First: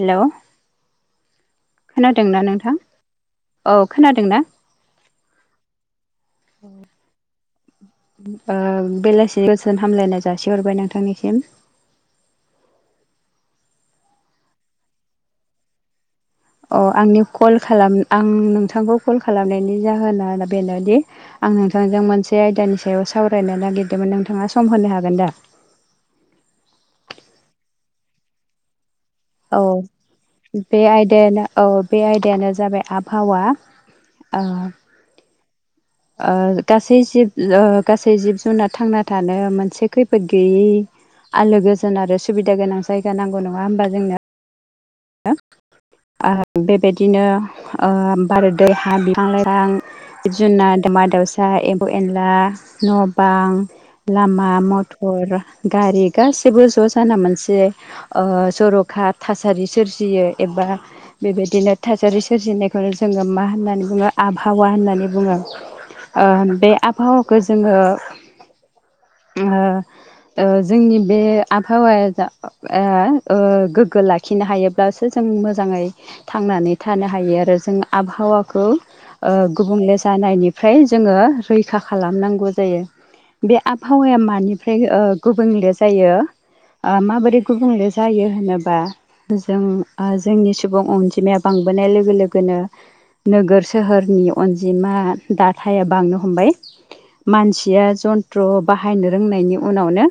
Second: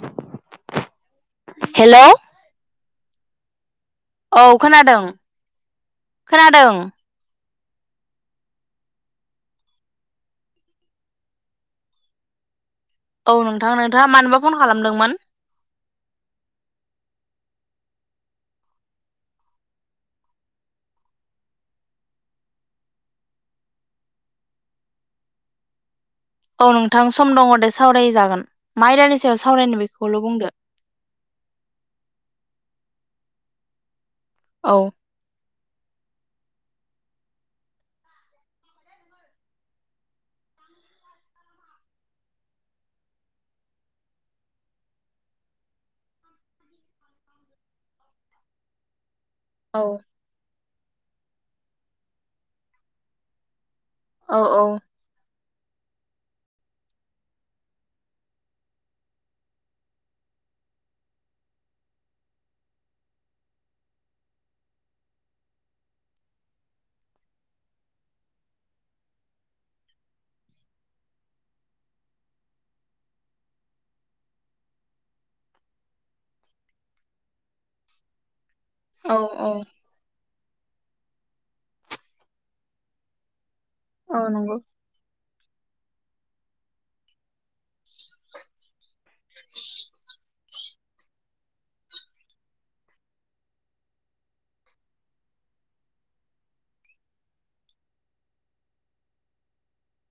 Hello hello खोनादोंना नोंथां औ खोनादोंना औ खोनादों खोनादों। ओ बेलासि गोजोन हामलायनाय जासिहरबाय नोंथांनिसिम। [inaudible] औ नोंथां नोंथांङा मानोबा फन खालामदोंमोन? अ आंनि कल खालाम आं नोंथांखौ कल खालामनायनि जाहोना बेनोदि आं नोंथांजों मोनसे आयदानि सायाव सावरायनो नागिरदोंमोन नोंथांङा सम होनो हागोन दा? औ नोंथां सम दंङ दे सावराय जागोन माइरानि औ बे आयदायानो औ बे आयदायानो जाबाय आबहावा। ओ औ ओ गासै जिब ओ गासै जिब जुनार थांना थानो मोनसे खैफोद गैयै आलो गोजोन आरो सुबिदा गोनां जायगा नांगौ नंङा होमबा जोंनो। बेबायदिनो ओ बार दै हा बि बिफां लाइफां औ जुनाद दाउमा दाउसा एम्बौ एनला न' बां। औ लामा औ मथर गारि गासिबो ज' जाना मोनसे ओ जर'खा थासारि सोरजियो एबा बेबायदिनो थासारि सोरजिनायखौनो जोंङो मा होननानै बुंङो आबहावा। होननानै बुंङो। ओ बे आबहावाखौ जोंङो ओ ओ जोंनि बे आबहावाया जा आ ओ गोग्गो लाखिनो हायो। सो जों मोजांङै थांनानै थानो हायो आरो जों आबहावा खौ औ ओ औ गुबुंले जानायनिफ्राय जोंङो रैखा खालामनांगौ जायो। बे आबहावाया औ नंगौ मानिफ्राय ओ गुबुंले जायो ओ माबोरै गुबुंले जायो होनोब्ला जोंनि सुबुं अनजिमाया बांबोनाय लोगो लोगोनो नोगोर सोहोरनि अनजिमा दाथाया बांनो हमबाय। मानसिया जन्थ्र बाहायनो रोंनायनि उनावनो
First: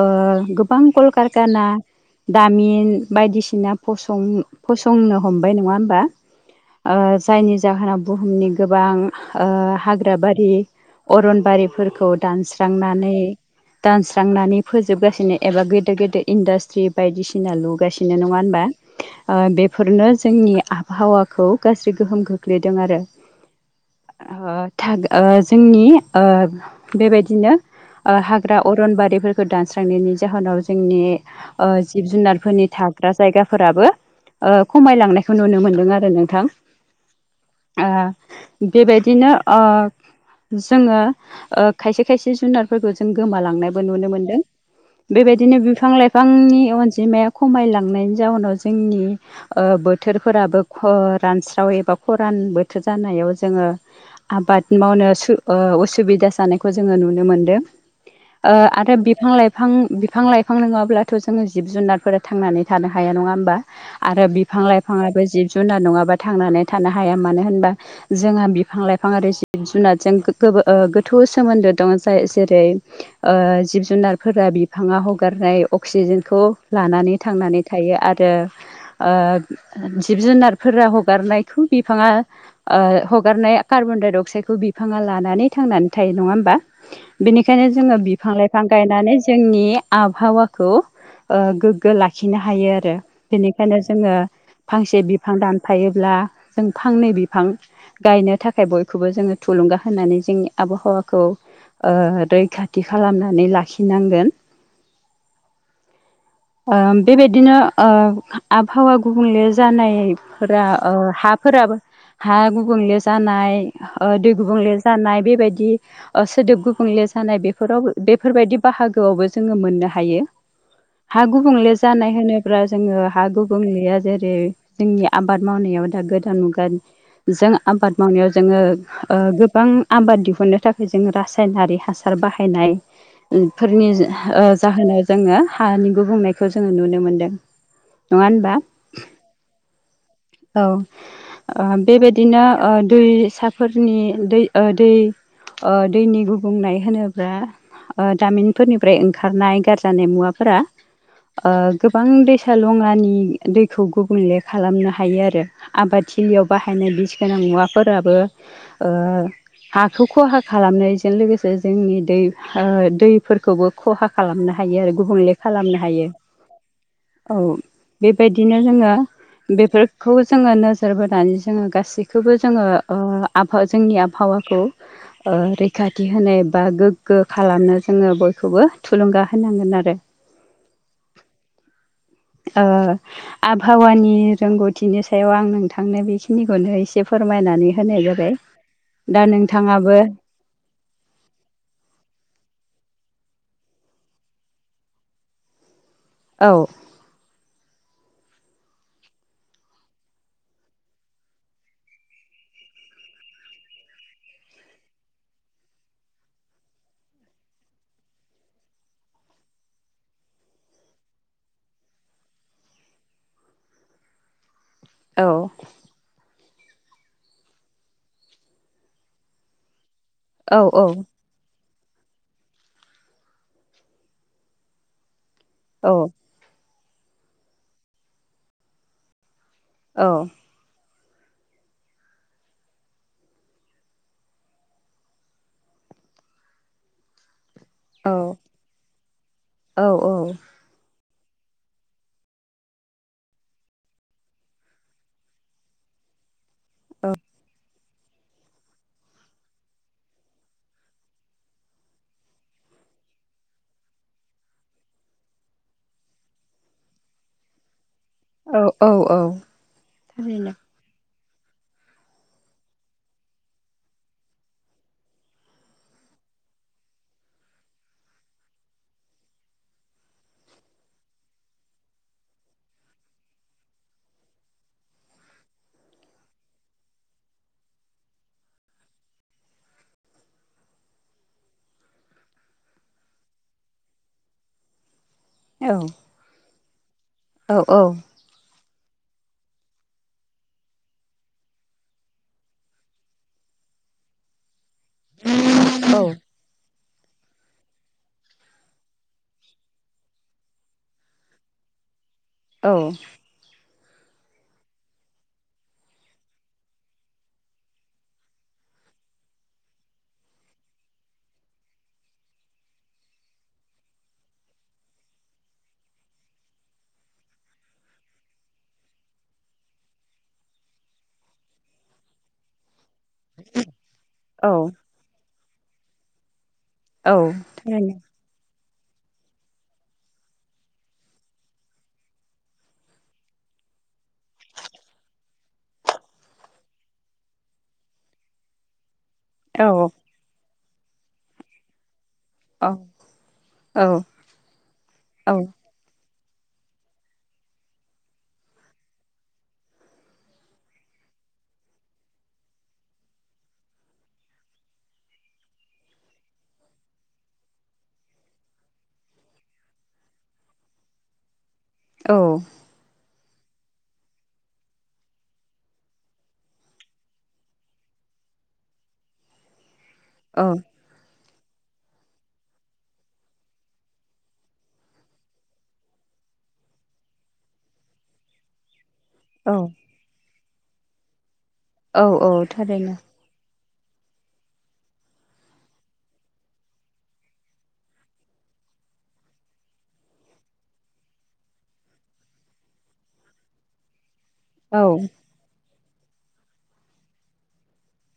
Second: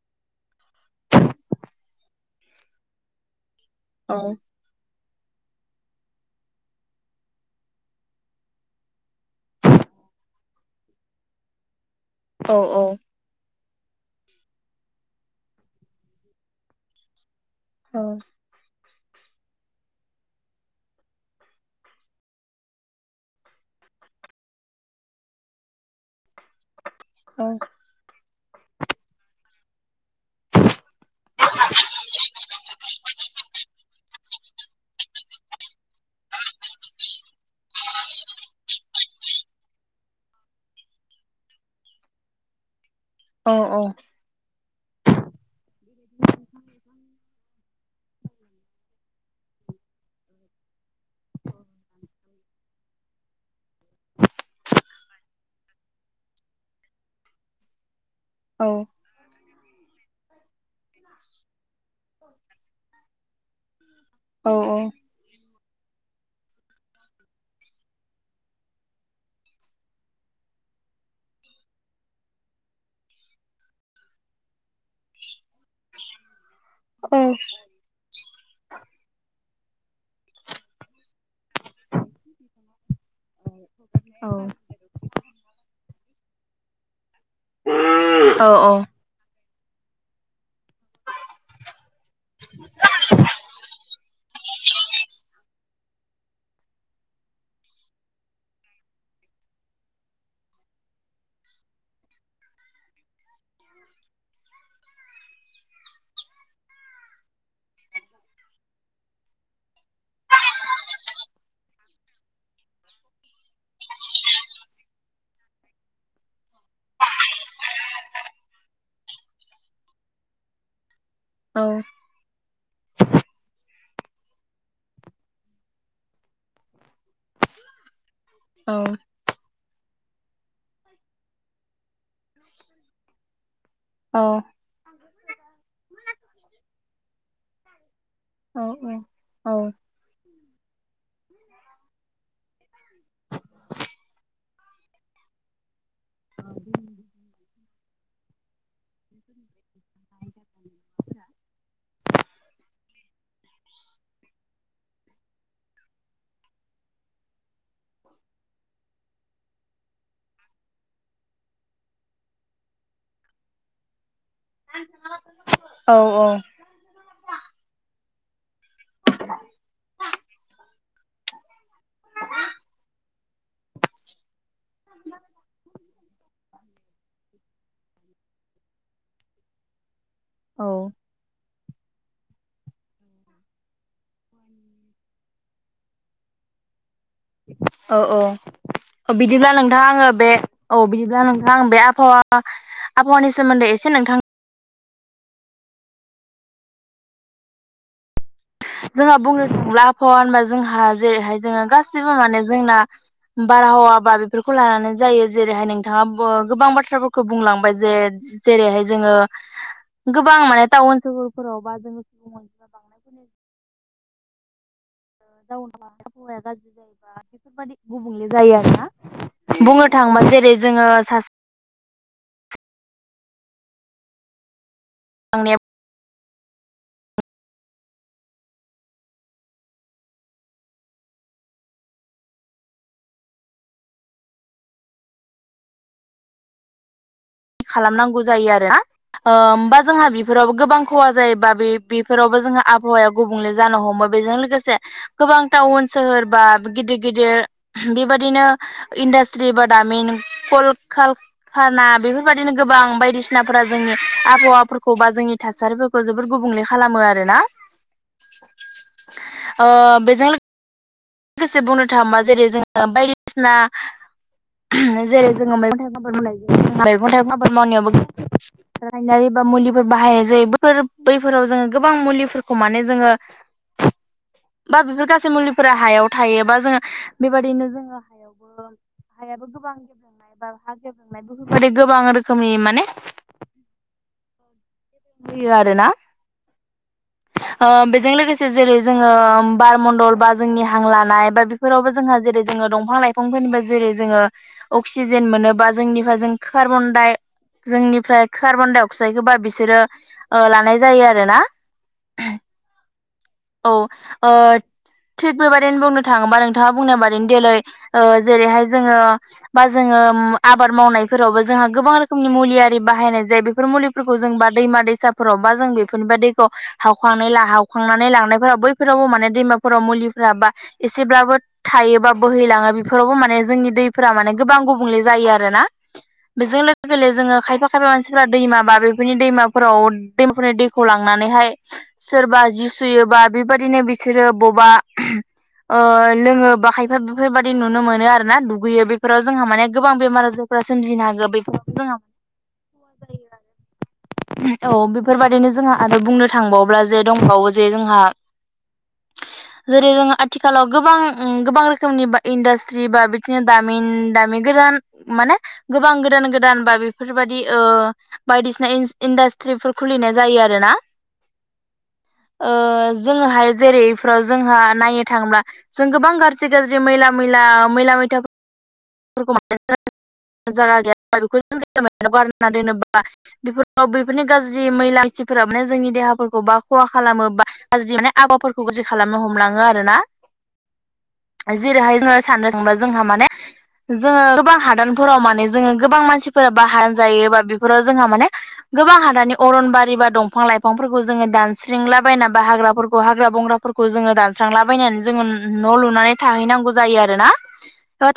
ओ गोबां कलकारखा ना दामिन बायदिसिना औ फसं फसंनो हमबाय नंङा होमबा? ओ जायनि जाहोनाव बुहुमनि गोबां ओ हाग्रा बारि अरनबारिफोरखौ औ औ दानस्रांनानै दानस्रांनानै फोजोबगासिनो एबा गेदेर गेदेर इन्डास्ट्रि बायदि सिना औ लुगासिनो नंङा होनबा? ओ बेफोरनो जोंनि आबहावाखौ गाज्रि गोहोम खोख्लैदों आरो। ओ थाग ओ जोंनि ओ औ बेबायदिनो ओ हाग्रा अरनबारिफोरखौ दानस्रांनायनि जाहोनाव जोंनि ओ जिब जुनारफोरनि थाग्रा जायगाफोराबो ओ खमायलांनायखौ नुनो मोनदों आरो नोंथां। ओ बेबायदिनो ओ जोङो ओ खायसे खायसे जुनारफोरखौ जों औ गोमालांनायबो औ नुनो मोनदों। बेबायदिनो बिफां लाइफांनि अनजिमाया खमायलांनायनि जाउनाव जोंनि ओ बोथोरफोराबो ख रानस्राव एबा खरान बोथोर जानाय याव जोङो आबाद मावनो सु ओ उसुबिदा जानायखौ जोङो नुनो मोनदों। ओ औ आरो बिफां लाइफां बिफां लाइफां नङाब्लाथ' जोङो जिब जुनारफोरा थांनानै थानो हाया नङा होमबा आरो औ बिफां लाइफां आबो जिब जुनार नङाबा थांनानै थानो हाया मानो होनबा जोंहा बिफां लाइफां आरो जिब जुनारजों गोथ ओ गोथौ सोमोन्दो दं जाय जेरै ओ जिब जुनारफोरा बिफाङा हगारनाय नाय अक्सिजेनखौ लानानै थांनानै थायो आरो ओ जिब जुनारफोरा हगारनाय खौ बिफाङा ओ हगारनाय कार्बन डाइ अक्साइदखौ बिफाङा लानानै थांनानै थायो नङा होम बा बेनिखायनो जोङो बिफां लाइफां गायनानै जोंनि बे आबहावाखौ ओ गोग्गो लाखिनो हायो आरो बेनिखायनो जोङो फांसे बिफां दानफायोब्ला जों फांनै बिफां गायनो थाखाय बयखौबो जोङो थुलुंगा होनानै जोंनि आबहावाखौ ओ रैखाथि खालामनानै लाखिनांगोन। ओम बेबायदिनो ओ आबहावा गुबुंले जानायफोरा ओ हाफोराबो हा गुबुंले जानाय ओ दै गुबुंले जानाय बेबायदि ओ सोदोब गुबुंले जानाय बेफोरावबो बेफोरबादि बाहागोआवबो जोंङो मोननो हायो। हां गुबुंले जानाय होनोब्ला जोङो हा गुबुंलेया जेरै जोंनि आबाद मावनायाव दा गोदान मुगानि जों आबाद मावनायाव जोङो ओ गोबां आबाद दिहुनो थाखाय जों रासायनारि हासार बाहायनाय फोरनि ओ जाहोनाव जोङो हानि गुबुंनायखौ जोङो नुनो मोनदों। नङा होनबा औ औ औ। [inaudible] औ ओ बेबायदिनो ओ दैसाफोरनि दै ओ दै ओ दैनि गुबुंनाय होनोब्ला ओ दामिनफोरनिफ्राय ओंखारनाय गारजानाय मुवाफोरा ओ गोबां दैसा लङानि दैखौ गुबुंले खालामनो हायो आरो आबाद थिलियाव बा बाहायनाय बिस गोनां मुवाफोराबो ओ हाखौ खहा खालामनायजों लोगोसे जोंनि दै ओ दैफोरखौबो खहा खालामनो हायो आरो गुबुंले खालामनो हायो औ। बेबायदिनो जोङो बेफोरखौ जोङो नोजोर बोनानै जोङो गासैखौबो जोङो ओ आबहावा जोंनि आबहावाखौ ओ रैखा थि होनो बा गोग्गो खालामनो जोङो बयखौबो थुलुंगा होनांगोन आरो। औ। ओ आबहावानि रोंगौथिनि सायाव आं नोंथांनो बेखिनिखौनो एसे मायनानै होनाय जाबाय। अ दा बिदिब्ला नोंथां नोंथाङाबो आङो बे औ बिदिब्ला नोंथां आं बे आबहावा आबहावानि सोमोन्दै एसे नोंथां औ। जोंहा बुंनो थांब्ला आबहावा होनबा जोंहा जेरैहाय जोङो गासिबो माने जोंना बारहावा बा बेफोरखौ लानानै जायो जेरैहाय नोंथाङा गोबां बाथ्राफोरखौ बुंलांबाय जे जेरैहाय जोङो गोबां माने टाउन सहरफोराव बा जों सुबुं मानसि थांनाय फैनाय औ आहावाया गाज्रि जायोबा बेफोरबायदि गुबुंले जायो आरोना बुंनो थांबानो जेरै औ जोङो सा आंनि [unintelligible] औ औ औ खालामनांगौ जायो आरोना। होमबा जोंहा बेफोरावबो गोबां खहा जायोबा बे बेफोरावबो जोंहा आबहावाया गुबुंले जानो हमो बेजों लोगोसे गोबां टाउन सोहोर बा गिदिर गिदिर बेबादिनो इन्डास्ट्रि बा दामिन कल कालखाना बेफोर बायदिनो गोबां बायदिसिनाफोरा जोंनि आबहावाफोरखौ बा जोंनि थासारिफोरखौ जोबोर गुबुंले खालामो आरोना। औ औ औ ओ बेजों थारैनो। लोगोसे बुंनो थाङोबा जेरै जोङो बायदिसिना जेरै जोङो मैगं थाइगं आबाद मावनाय जायो मैगं थाइं आबाद मावनायाबो [unintelligible] मुलिफोर बाहायनाय जायो बैफोर बैफोराव जोङो गोबां मुलिफोरखौ माने जोङो [inaudible] बा बेफोर गासै मुलिफोरा हायाव थायोबा जोङो बेबायादिनो जोङो हायावबो। हायाबो गोबां गेबेंनाय बा हा गेबेंनाय बेफोरबदि गोबां रोखोमनि माने होयो आरोना अ बेजों लोगोसे जेरै जोङो बारमण्डल बा जोंनि हां लानाय बा बेफोरावबो जोंहा जेरै जोङो दंफां लाइफांफोरनि जेरै जो असिजेन मोनोबा जोंनिफ्राय जों कार्बन डाइ जोंनिफ्राय कार्बन डाइ अक्साइद होबा बिसोरो ओ-लानाय जायो आरोना। औ औ अ थिग बेबादिनो बुंनो थाङोबा नोंथाङा बुंनाय बादिनो देलै ओ-जेरैहाय जोङो बा जोङो। उम आबाद मावनायफोरावबो जोंहा गोबां रोखोमनि मुलि आरि बाहायनाय जायो बेफोर मुलिफोरखौ जों बार दैमा दैसाफोराव बा जों बेफोरनिफ्राय दैखौ हावखां हावखांनानै लांनायफोराव बैफोरावबो माने दैमा बबा मायफोराव मुलिफोरा बा एसेब्लाबो थायोबा बोहैलाङो बेफोराव मान जोंनि दै फोर माने गोबां गुबुंले जायो आरो ना। बेजों लोगो औ [unintelligible] जोङो खायफा खायफा मानसिफोरा दैमा बा बेफोरनि दैमा फोराव दैमाफोरनि दैखौ लांनानैहाय सोरबा जि सुयोबा बेबायदिनो बिसोरो बा ओ-लोङो‌ बा खायफा बेफोरबायदि नुनो मोनो आरोना दुगैयो बे बेफोराव जोंहा माने गोबां बेमार आजारफोरा सोमजिनो हागो। बेफोराव जोंहा औ औ औ बेफोरबादिनो जोंहा आरो बुंनो थांबाव्ला जे दंबावो जे जोंहा - [inaudible] जेरै जों आथिखालाव गोबां ओम गोबां रोखोमनि इन्डास्ट्रि बा बिदिनो दामिन दामिन गो [unintelligible] माने गोबां गोदान गोदान बा बेफोरबाददि ओ-बायदिसिना इनस इन्डास्ट्रिफोर खुलिनाय जायो आरोना। जोङोहाय जेरैफोराव जोंहा नायनो थाङोब्ला जों गोबां गाज्रि गाज्रि मैला मैला मैला मैला -था फोर [unintelligible] जाया गैया बेखौ [unintelligible] गारनानै दोनो बा बेफोर बैफोरनि गाज्रि मैला इथिफोरा माने जोंनि देहाफोरखौ बा खहा खालामो बा गाज्रि माने आबाफोरखौ जो खालामनो हमलाङो आरो ना। जेरैहाय जोङो साननो थांब्ला थारैनो जोंहा माने जोङो गोबां हादानफोराव माने जोङो गोबां मानसिफोरा बाहा जायोबा बेफोराव जोंहा माने गोबां हादाननि अरनबारि बा दंफां लाइफांफोरखौ जोङो दानस्रिंलाबायना बा हाग्राफोरखौ हाग्रा बंग्राफोरखौ जोङो औ स्रांलाबायनानै जोङो न' लुनानै थाहैनांगौ जायो आरोनाा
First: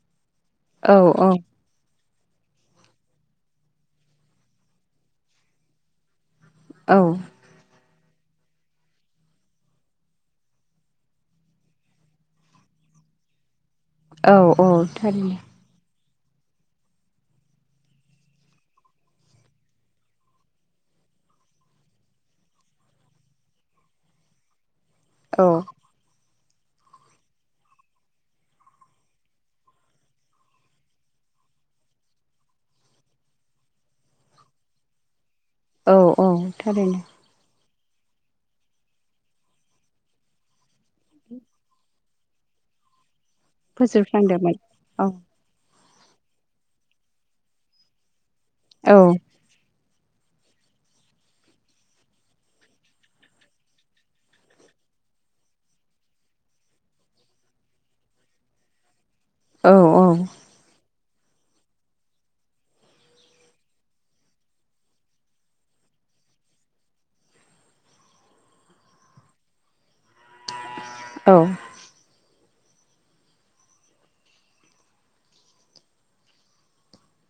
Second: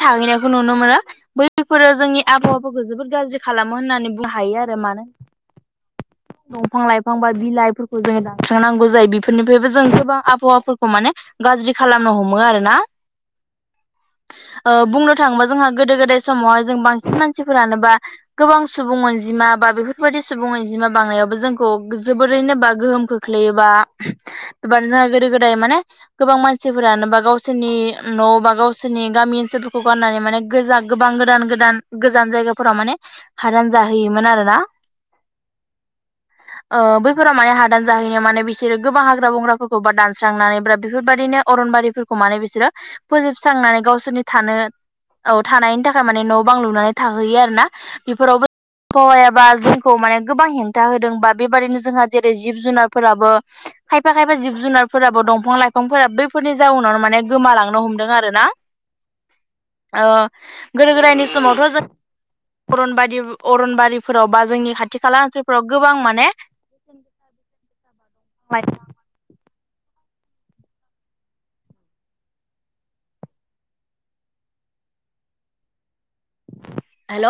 थाहैनाय नुनो औ मोना बैफोरो जोंनि आबहावाफोरखौ जोबोद गाज्रि खालामो होननानै बुंनो हायो आरो मानो दंफां औ लाइफां बा बिलाइफोरखौ जोङो दानस्रांनांगौ जायो बेफोरनिफ्रायबो जों गोबां आबहावाफोरखौ माने गाज्रि खालामनो हमो आरोना [inaudible] औ औ ओ बुंनो थारैनो थाङोबा जोंहा गोदो गोदाय समावहाय जों बांसिन मानसिफोरानोबा गोबां सुबुं अनजिमा बा बेफोर बेफोरबायदि सुबुंनिजमा बांनायावबो जोंखौ जोबोरैनो बा गोहोम खोख्लैयो बा एबारानो जोंहा गोदो औ गोदाय माने गोबां मानसि मानसिफोरानो बा गावसोरनि न' बा गावसोरनि गामि ओनसोलफोरखौ गारनानै माने गोजा गोबां गोदान गोदान गोदान गोजान जायगाफोराव माने हादान जाहोयोमोन आरो ना औ औ थारैनो दान जाहैनो माने बिसोरो गोबां हाग्रा बंग्राफोरखौ बा दानस्रांनानै बा बेफोरबायदिनो अरनबारिफोरखौ माने बिसोरो फोजोबस्रांनानै गावसोरनि थानो औ थानायनि थाखाय थारमाने न'आव बां लुनानै थाहैयो आरोना औ बेफोरावबोा जों माने गोबां हेंथा होदों बा बेबदिनो जोंहा जेरै जिब जुनारफोराबो खायफा खायफा जिब जुनार फोराबो दंफां लाइफांफोराबो बैफोरनि जाउनावनो माने गोमालांनो हमदों आरोना औ औ अ गोदो गोदायनि समावथ' जों अरनबारि अरनबारिफोराव बा जोंनि खाथि खाला ओनसोलफोराव गोबां माने औ हेल'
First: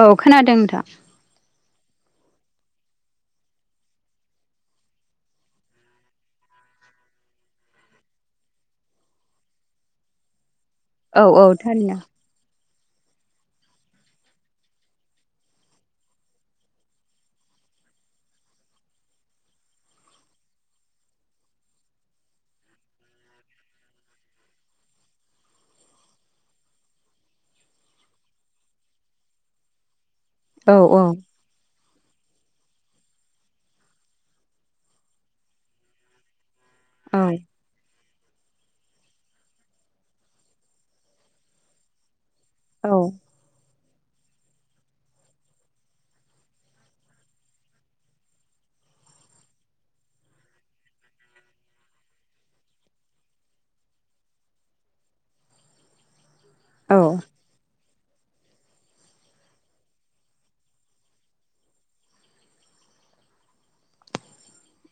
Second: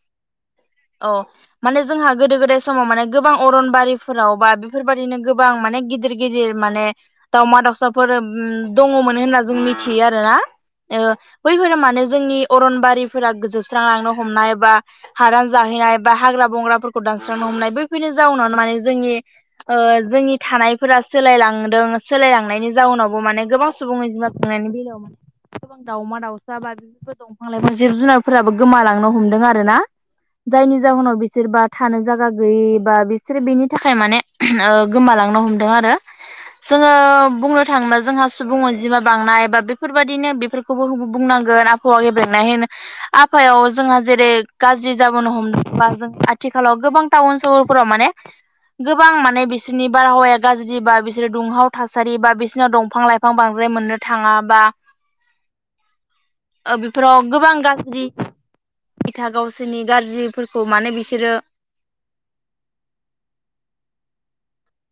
औ खोनादों नोंथां औ माने जोंहा गोदो गोदाय समाव माने गोबां अरनबारिफोराव बा बेफोरबायदिनो गोबां माने गिदिर गिदिर माने दाावमा दाउसाफोर दङमोन होनना जों मिथियो आरो ना औ औ बैफोर थारैनो मानो जोंनि अरनबारिफोरा गोजोबस्रांलांनो हमनाय एबा हादान जा ह्रा दानसांनो हनाय बेफोरनिावनो जनि थानायफोरा सोलायलांदों सोलायलांनायनि जाउनावबो माने गोबां सुबुंनि अनजिमा खुंनायनि बेलायाव म गोबां दाउमा दाउसा बा बिदिफोर दंफां लाइफां जिब जुनारफोराबो गोमालांनो हमदों आर ना औ जायनि औ जाहोनाव बिसोर बा थानो जायगा गैयि बा बिसोरो बेनि थाखाय माने गोमालांनो हमदों आरो जोङो औ बुंनो थाङोब्ला जोंहा सुबुं अनजिमा बांनाय बा बेफोरबायदिनो बेफोरखौबो बुंनांगोन आबहावाबा आफायाव जोंहा जेरै गाज्रि जाबोनो हमदों बा आथिखालाव गोबां टाउन सहरफोराव माने गोबां माने बिसोरनि बारहावाया गाज्रि बा बिसोरो दुंहाव थासारि बा बिसोरनाव दंफां लाइफां बांद्राय फ्राय मोननो थाङाबा [inaudible] औ बेफोराव गोबां गाज्रि फिथा गावस जोंनि गाज्रिफोरखौ माने बिसोरो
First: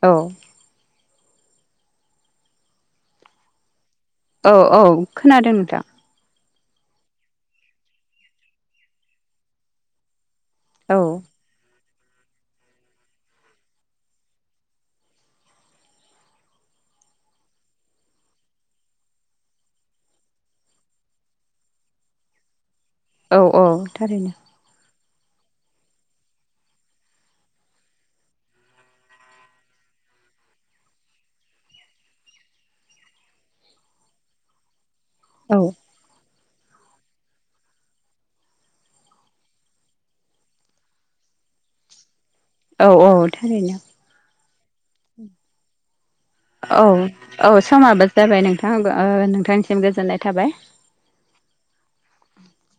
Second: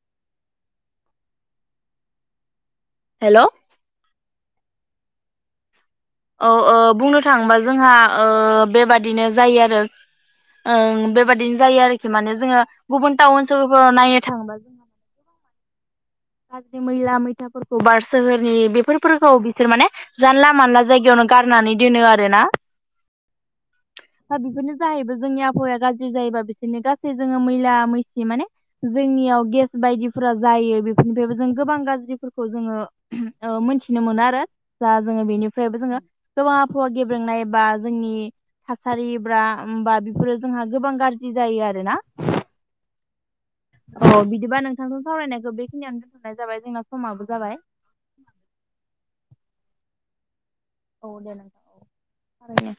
औ हेल' औ औ खोनादों नोंथां औ बुंनो थाङोबा ओ जोंहा बेबादिनो जायो आरो औ ओं बेबादिनो जायो आरोखि खि माने जोङो गुबुन टाउन ओनसोलफोराव नायनो थाङोबा जों गाज्रि मैला मैथाफोरखौ बार सोहोरनि बेफोरखौ बिसोर माने जानला मानला जायगायावनो गारनानै दोनो आरोना औ औ थारैनो जाहैबाय जोंनि आबहावाया गाज्रि जायोबा बिसोरनो गासै जोङो मैला मैसे माने जोंनियाव गेस बायदिफोरा जायो बेफोरनिफ्रायबो जों गोबां गाज्रिफोरखौ जोङो मिथिनो मोनो आरो जा जोङो औ बेनिफ्रायबो जोङो गोबां आबहावा गेब्रेंनाय बा जोंनि थासारि ब्रा बा बेफोरो जोंहा गोबां गाज्रि जायो आरो ना औ औ थारैनो बिदिबा नोंथांजों सावरायनायखौ बेखिनियानो औ औ समाबो जाबाय नोंथां नोंथांनिसिम गोजोननाय थाबाय औ दे ना औ